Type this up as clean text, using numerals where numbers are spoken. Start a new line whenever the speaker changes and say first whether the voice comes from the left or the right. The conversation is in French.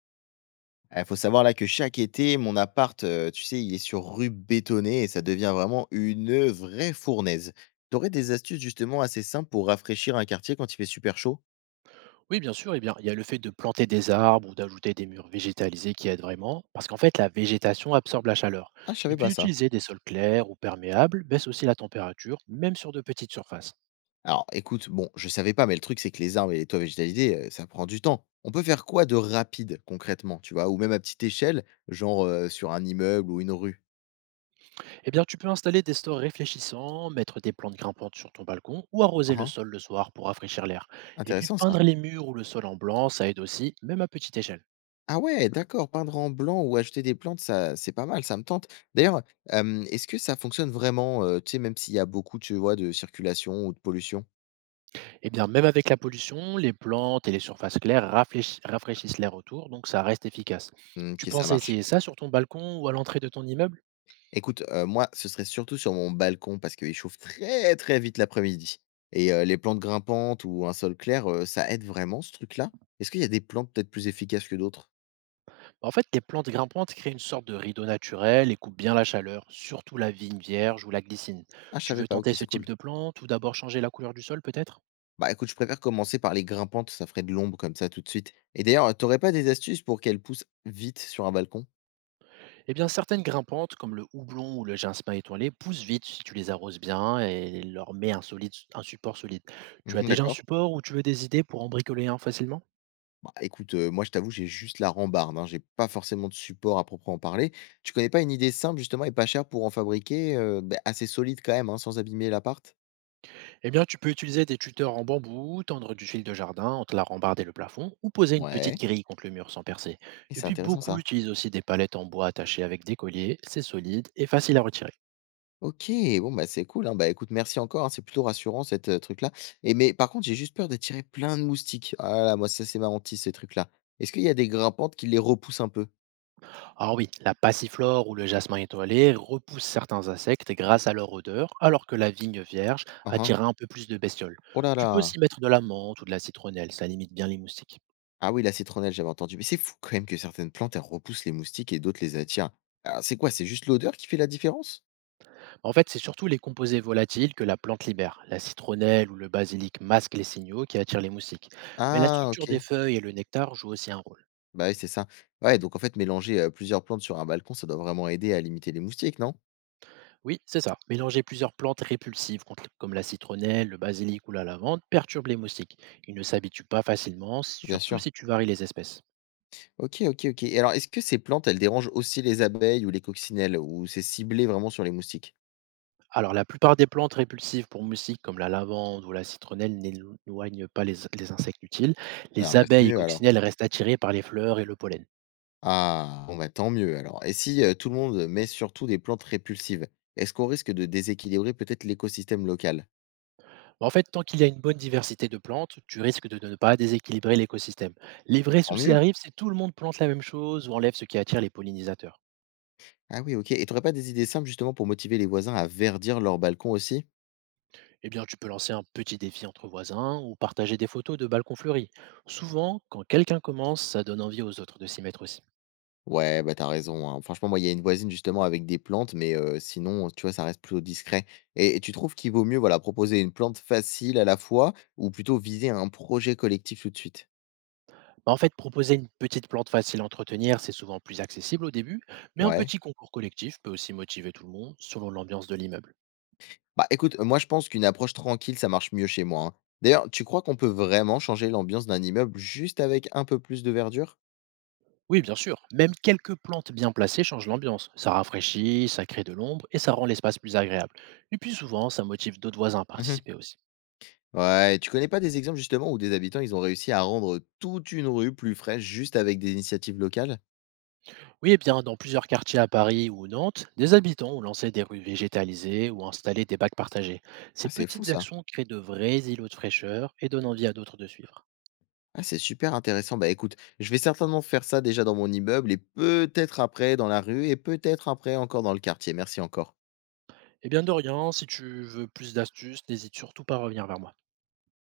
left: Ah, faut savoir là que chaque été, mon appart, tu sais, il est sur rue bétonnée et ça devient vraiment vraie fournaise. T'aurais des astuces justement assez simples pour rafraîchir un quartier quand il fait super chaud?
right: Oui, bien sûr. Eh bien, il y a le fait de planter des arbres ou d'ajouter des murs végétalisés qui aident vraiment, parce qu'en fait, la végétation absorbe la chaleur.
left: Ah, je
right: Et
left: savais
right: puis,
left: pas ça.
right: utiliser des sols clairs ou perméables baisse aussi la température, même sur de petites surfaces.
left: Alors écoute, bon, je savais pas, mais le truc, c'est que les arbres et les toits végétalisés, ça prend du temps. On peut faire quoi de rapide concrètement, tu vois? Ou même à petite échelle, genre, sur un immeuble ou une rue?
right: Eh bien, tu peux installer des stores réfléchissants, mettre des plantes grimpantes sur ton balcon ou
left: Hein
right: arroser le
left: hein,
right: sol le soir pour rafraîchir l'air. Et puis,
left: intéressant ça.
right: peindre les murs ou le sol en blanc, ça aide aussi, même à petite échelle.
left: Ah ouais, d'accord, peindre en blanc ou acheter des plantes, ça, c'est pas mal, ça me tente. D'ailleurs, est-ce que ça fonctionne vraiment, tu sais, même s'il y a beaucoup, tu vois, de circulation ou de pollution?
right: Eh bien, même avec la pollution, les plantes et les surfaces claires rafraîchissent l'air autour, donc ça reste efficace.
left: Mmh,
right: Tu
left: OK, ça
right: penses à
left: marche.
right: essayer ça sur ton balcon ou à l'entrée de ton immeuble.
left: Écoute, moi, ce serait surtout sur mon balcon parce qu'il chauffe très, très vite l'après-midi et les plantes grimpantes ou un sol clair, ça aide vraiment ce truc-là? Est-ce qu'il y a des plantes peut-être plus efficaces que d'autres?
right: En fait, les plantes grimpantes créent une sorte de rideau naturel et coupent bien la chaleur, surtout la vigne vierge ou la glycine.
left: Ah, je
right: Tu
left: savais
right: veux
left: pas, OK,
right: tenter ce
left: c'est
right: type
left: cool.
right: de plante ou d'abord changer la couleur du sol peut-être.
left: Bah, écoute, je préfère commencer par les grimpantes, ça ferait de l'ombre comme ça tout de suite et d'ailleurs, t'aurais pas des astuces pour qu'elles poussent vite sur un balcon?
right: Eh bien, certaines grimpantes, comme le houblon ou le jasmin étoilé, poussent vite si tu les arroses bien et leur mets un support solide. Tu as
left: Mmh,
right: déjà un
left: d'accord.
right: support ou tu veux des idées pour en bricoler un facilement.
left: Bah, écoute, moi, je t'avoue, j'ai juste la rambarde, hein. J'ai pas forcément de support à proprement parler. Tu connais pas une idée simple, justement, et pas chère pour en fabriquer, assez solide quand même, hein, sans abîmer l'appart?
right: Eh bien, tu peux utiliser des tuteurs en bambou, tendre du fil de jardin entre la rambarde et le plafond, ou poser une petite
left: Ouais.
right: grille contre le mur sans percer.
left: Et
right: Et
left: c'est
right: puis,
left: intéressant
right: beaucoup
left: ça.
right: utilisent aussi des palettes en bois attachées avec des colliers, c'est solide et facile à retirer.
left: OK, bon, bah, c'est cool, hein. Bah, écoute, merci encore, hein, c'est plutôt rassurant cette truc-là et mais par contre, j'ai juste peur d'attirer plein de moustiques. Ah là là, moi, ça, c'est ma hantise, ces trucs-là. Est-ce qu'il y a des grimpantes qui les repoussent un peu?
right: Ah oui, la passiflore ou le jasmin étoilé repoussent certains insectes grâce à leur odeur, alors que la vigne vierge
left: Hein, hein.
right: attire un peu plus de bestioles.
left: Oh là
right: Tu peux
left: là!
right: aussi mettre de la menthe ou de la citronnelle, ça limite bien les moustiques.
left: Ah oui, la citronnelle, j'avais entendu. Mais c'est fou quand même que certaines plantes, elles repoussent les moustiques et d'autres les attirent. Alors, c'est quoi? C'est juste l'odeur qui fait la différence?
right: En fait, c'est surtout les composés volatiles que la plante libère. La citronnelle ou le basilic masquent les signaux qui attirent les moustiques. Mais la
left: Ah,
right: structure des
left: ok.
right: feuilles et le nectar jouent aussi un rôle.
left: Bah oui, c'est ça. Ouais, donc en fait, mélanger plusieurs plantes sur un balcon, ça doit vraiment aider à limiter les moustiques, non?
right: Oui, c'est ça. Mélanger plusieurs plantes répulsives comme la citronnelle, le basilic ou la lavande perturbe les moustiques. Ils ne s'habituent pas facilement,
left: Bien
right: surtout
left: sûr.
right: si tu varies les espèces.
left: Ok, ok, ok. Et alors, est-ce que ces plantes, elles dérangent aussi les abeilles ou les coccinelles, ou c'est ciblé vraiment sur les moustiques?
right: Alors, la plupart des plantes répulsives pour moustiques comme la lavande ou la citronnelle n'éloignent pas les insectes utiles.
left: Ah,
right: Les
left: bah c'est
right: abeilles et
left: mieux alors.
right: coccinelles restent attirées par les fleurs et le pollen.
left: Ah, bon, bah tant mieux alors. Et si tout le monde met surtout des plantes répulsives, est-ce qu'on risque de déséquilibrer peut-être l'écosystème local?
right: Bah, en fait, tant qu'il y a une bonne diversité de plantes, tu risques de ne pas déséquilibrer l'écosystème. Les vrais
left: Tant
right: soucis
left: mieux.
right: arrivent si tout le monde plante la même chose ou enlève ce qui attire les pollinisateurs.
left: Ah oui, OK. Et tu aurais pas des idées simples justement pour motiver les voisins à verdir leur balcon aussi?
right: Eh bien, tu peux lancer un petit défi entre voisins ou partager des photos de balcons fleuris. Souvent, quand quelqu'un commence, ça donne envie aux autres de s'y mettre aussi.
left: Ouais, bah, t'as raison, hein. Franchement, moi, il y a une voisine justement avec des plantes, mais sinon, tu vois, ça reste plutôt discret. Et tu trouves qu'il vaut mieux, voilà, proposer une plante facile à la fois ou plutôt viser un projet collectif tout de suite?
right: Bah, en fait, proposer une petite plante facile à entretenir, c'est souvent plus accessible au début, mais un
left: Ouais.
right: petit concours collectif peut aussi motiver tout le monde selon l'ambiance de l'immeuble.
left: Bah, écoute, moi, je pense qu'une approche tranquille, ça marche mieux chez moi, hein. D'ailleurs, tu crois qu'on peut vraiment changer l'ambiance d'un immeuble juste avec un peu plus de verdure?
right: Oui, bien sûr. Même quelques plantes bien placées changent l'ambiance. Ça rafraîchit, ça crée de l'ombre et ça rend l'espace plus agréable. Et puis souvent, ça motive d'autres voisins à participer aussi.
left: Ouais, tu connais pas des exemples justement où des habitants, ils ont réussi à rendre toute une rue plus fraîche juste avec des initiatives locales?
right: Oui, et bien, dans plusieurs quartiers à Paris ou Nantes, des habitants ont lancé des rues végétalisées ou installé des bacs partagés. Ces
left: Ah, c'est fou
right: petites
left: ça.
right: actions créent de vrais îlots de fraîcheur et donnent envie à d'autres de suivre.
left: Ah, c'est super intéressant. Bah écoute, je vais certainement faire ça déjà dans mon immeuble et peut-être après dans la rue et peut-être après encore dans le quartier. Merci encore.
right: Eh bien, Dorian, si tu veux plus d'astuces, n'hésite surtout pas à revenir vers moi.